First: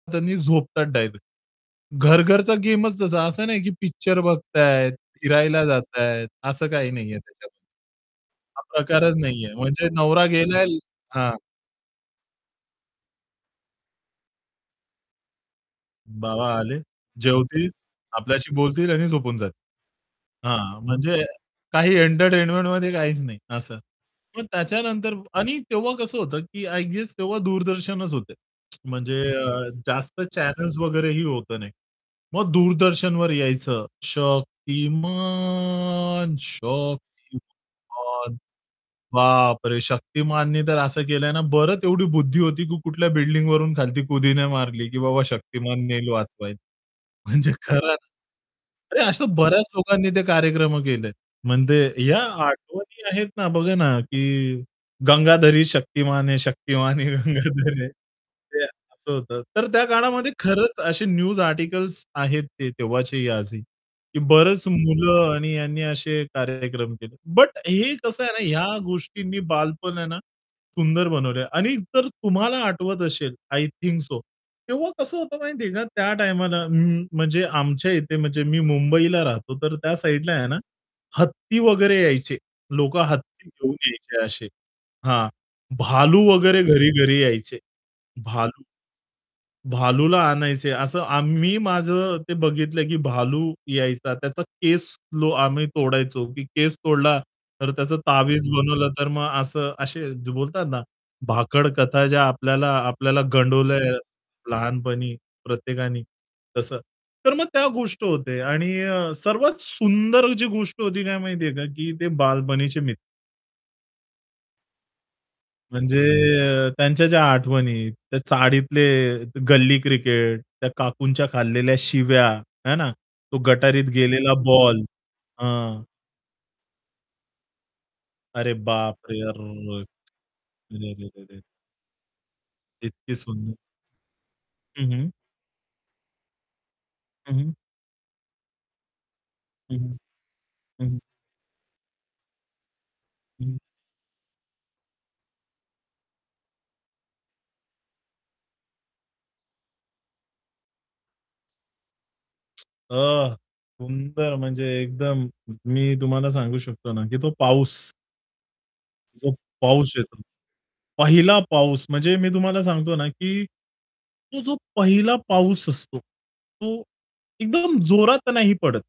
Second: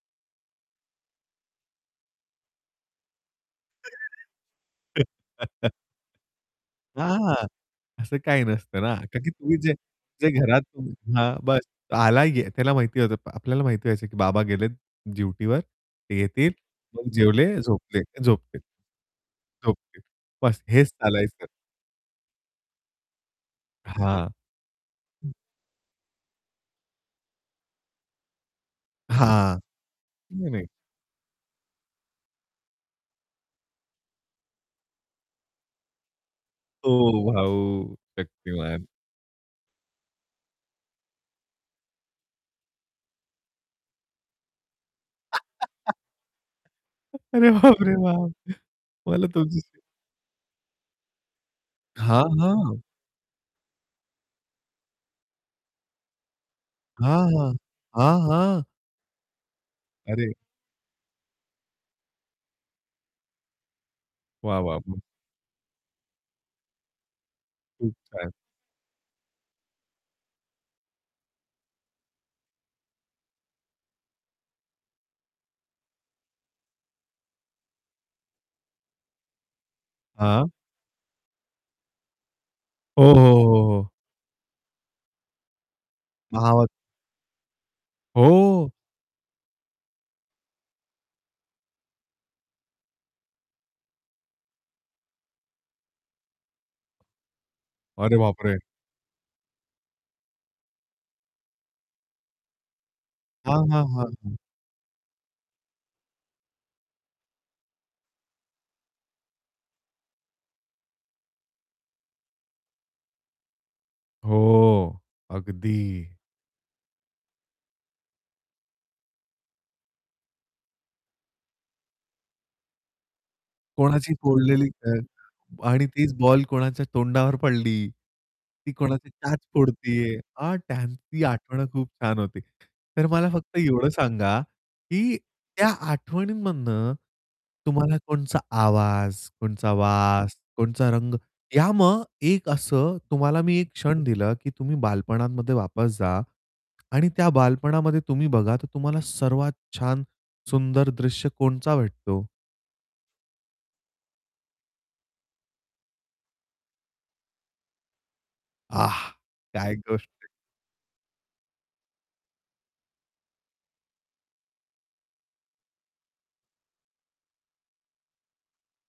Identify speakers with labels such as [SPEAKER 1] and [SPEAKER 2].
[SPEAKER 1] त्यांनी झोपतात डायरेक्ट. घर-घरचा गेमच तसा. असं नाही की पिक्चर बघतायेत, फिरायला जातायेत, असं काही
[SPEAKER 2] आ,
[SPEAKER 1] नाहीये
[SPEAKER 2] हां,
[SPEAKER 1] त्याच्यात.
[SPEAKER 2] असं काही
[SPEAKER 1] हा
[SPEAKER 2] नसतं ना,
[SPEAKER 1] प्रकारच
[SPEAKER 2] का की
[SPEAKER 1] नाहीये.
[SPEAKER 2] तुम्ही जे
[SPEAKER 1] म्हणजे नवरा
[SPEAKER 2] जे घरात
[SPEAKER 1] गेलाय हां.
[SPEAKER 2] हां बस आला त्याला माहिती होतं. आपल्याला माहिती व्हायचं की बाबा गेलेत, ड्युटीवर ते
[SPEAKER 1] बाबा
[SPEAKER 2] येतील
[SPEAKER 1] आले,
[SPEAKER 2] मग जेवले,
[SPEAKER 1] जेवतील,
[SPEAKER 2] झोपले
[SPEAKER 1] आपल्याशी
[SPEAKER 2] झोपले
[SPEAKER 1] बोलतील आणि झोपून जातील.
[SPEAKER 2] झोपले. बस
[SPEAKER 1] हां,
[SPEAKER 2] हेच
[SPEAKER 1] म्हणजे
[SPEAKER 2] चालायचं.
[SPEAKER 1] काही एंटरटेनमेंटमध्ये काहीच नाही असं.
[SPEAKER 2] आहां.
[SPEAKER 1] मग त्याच्यानंतर
[SPEAKER 2] हं.
[SPEAKER 1] आणि तेव्हा कसं होतं की आय गेस तेव्हा दूरदर्शनच होतं. म्हणजे
[SPEAKER 2] आहां,
[SPEAKER 1] अ, जास्त
[SPEAKER 2] नाही, नाही.
[SPEAKER 1] चॅनल्स वगैरेही होतं नाही. मग दूरदर्शनवर यायचं शतिमान,
[SPEAKER 2] ओ भाऊ
[SPEAKER 1] शक्तिमान
[SPEAKER 2] शक्तिमान.
[SPEAKER 1] बापरे, शक्तिमाननी तर असं केलंय ना बरं एवढी बुद्धी होती की कुठल्या बिल्डिंगवरून खालती कुदि नाही मारली की बाबा शक्तिमान नेईल वाचवायला.
[SPEAKER 2] अरे,
[SPEAKER 1] म्हणजे खरं.
[SPEAKER 2] बापरे बाप!
[SPEAKER 1] अरे,
[SPEAKER 2] मला
[SPEAKER 1] असं
[SPEAKER 2] तुमची.
[SPEAKER 1] बऱ्याच लोकांनी ते कार्यक्रम केलेत. म्हणजे या
[SPEAKER 2] हां, हां.
[SPEAKER 1] आठवणी आहेत ना बघा ना, की गंगाधर ही शक्तिमान है शक्तिमान ही
[SPEAKER 2] हां, हां.
[SPEAKER 1] गंगाधर है
[SPEAKER 2] हां,
[SPEAKER 1] ते
[SPEAKER 2] हां.
[SPEAKER 1] असं होतं. तर त्या
[SPEAKER 2] अरे!
[SPEAKER 1] काळामध्ये खरंच असे न्यूज आर्टिकल्स आहेत ते तेव्हाचे आजही. की
[SPEAKER 2] वाह,
[SPEAKER 1] बरच
[SPEAKER 2] वाह, वाह!
[SPEAKER 1] मुलं आणि यांनी असे कार्यक्रम केले. बट
[SPEAKER 2] खूप
[SPEAKER 1] हे कसं
[SPEAKER 2] छान.
[SPEAKER 1] आहे ना या गोष्टींनी बालपण आहे ना, सुंदर बनवलंय आणि जर तुम्हाला आठवत असेल आय थिंक सो तेव्हा कसं होतं माहिती आहे का त्या टाईमाला म्हणजे आमच्या इथे म्हणजे मी मुंबईला राहतो तर त्या साइडला आहे
[SPEAKER 2] हां.
[SPEAKER 1] ना, हत्ती वगैरे यायचे, लोकं
[SPEAKER 2] हो, हो,
[SPEAKER 1] हत्ती
[SPEAKER 2] हो,
[SPEAKER 1] घेऊन
[SPEAKER 2] हो.
[SPEAKER 1] यायचे असे. हां, भालू वगैरे
[SPEAKER 2] महावत
[SPEAKER 1] घरी-घरी यायचे. भालू
[SPEAKER 2] हो.
[SPEAKER 1] भालूला आणायचे, असं आम्ही माझं ते बघितलं की भालू यायचा, त्याचा केस आम्ही तोडायचो. की केस तोडला तर त्याच
[SPEAKER 2] अरे,
[SPEAKER 1] तावीज
[SPEAKER 2] बापरे!
[SPEAKER 1] बनवलं तर मग असं, असे बोलतात ना, भाकडकथा ज्या आपल्याला आपल्याला
[SPEAKER 2] हां,
[SPEAKER 1] गंडवल्या
[SPEAKER 2] हां, हां, हां.
[SPEAKER 1] लहानपणी प्रत्येकानी तसं. तर मग त्या गोष्ट होते आणि अ, सर्वात सुंदर जी गोष्ट होती काय माहितीये का, की ते बालपणीचे मि
[SPEAKER 2] हो,
[SPEAKER 1] म्हणजे
[SPEAKER 2] अगदी.
[SPEAKER 1] त्यांच्या ज्या आठवणी, त्या चाळीतले, गल्ली क्रिकेट, त्या काकूंच्या खालेल्या शिव्या आहे ना, तो गटारीत
[SPEAKER 2] कोणाची
[SPEAKER 1] गेलेला
[SPEAKER 2] फोडलेली
[SPEAKER 1] बॉल.
[SPEAKER 2] अ,
[SPEAKER 1] हं.
[SPEAKER 2] आणि तीच बॉल कोणाच्या तोंडावर पडली.
[SPEAKER 1] अरे
[SPEAKER 2] ती
[SPEAKER 1] बाप
[SPEAKER 2] कोणाची
[SPEAKER 1] रे!
[SPEAKER 2] दात
[SPEAKER 1] अरर.
[SPEAKER 2] फोडतीये अ, त्यांची
[SPEAKER 1] रेरेरेरे!
[SPEAKER 2] आठवण खूप छान होती. तर
[SPEAKER 1] इतकी
[SPEAKER 2] मला
[SPEAKER 1] सुंदर.
[SPEAKER 2] फक्त एवढं सांगा,
[SPEAKER 1] हं, हं.
[SPEAKER 2] की त्या आठवणींमधनं
[SPEAKER 1] हं, हं.
[SPEAKER 2] तुम्हाला कोणचा आवाज, कोणचा
[SPEAKER 1] हं, हं.
[SPEAKER 2] वास,
[SPEAKER 1] हं,
[SPEAKER 2] कोणचा
[SPEAKER 1] हं.
[SPEAKER 2] रंग. या मग एक असं तुम्हाला
[SPEAKER 1] हं.
[SPEAKER 2] मी एक क्षण दिलं की तुम्ही बालपणांमध्ये वापस जा. आणि त्या बालपणामध्ये तुम्ही बघा तर तुम्हाला सर्वात छान सुंदर दृश्य कोणचा भेटतो?
[SPEAKER 1] अ, सुंदर म्हणजे एकदम मी तुम्हाला सांगू शकतो ना, की तो पाऊस
[SPEAKER 2] आह!
[SPEAKER 1] जो
[SPEAKER 2] काय
[SPEAKER 1] पाऊस
[SPEAKER 2] गोष्ट
[SPEAKER 1] येतो.
[SPEAKER 2] आहे.
[SPEAKER 1] पहिला पाऊस म्हणजे मी तुम्हाला सांगतो ना की तो जो पहिला पाऊस असतो तो एकदम जोरात नाही पडत.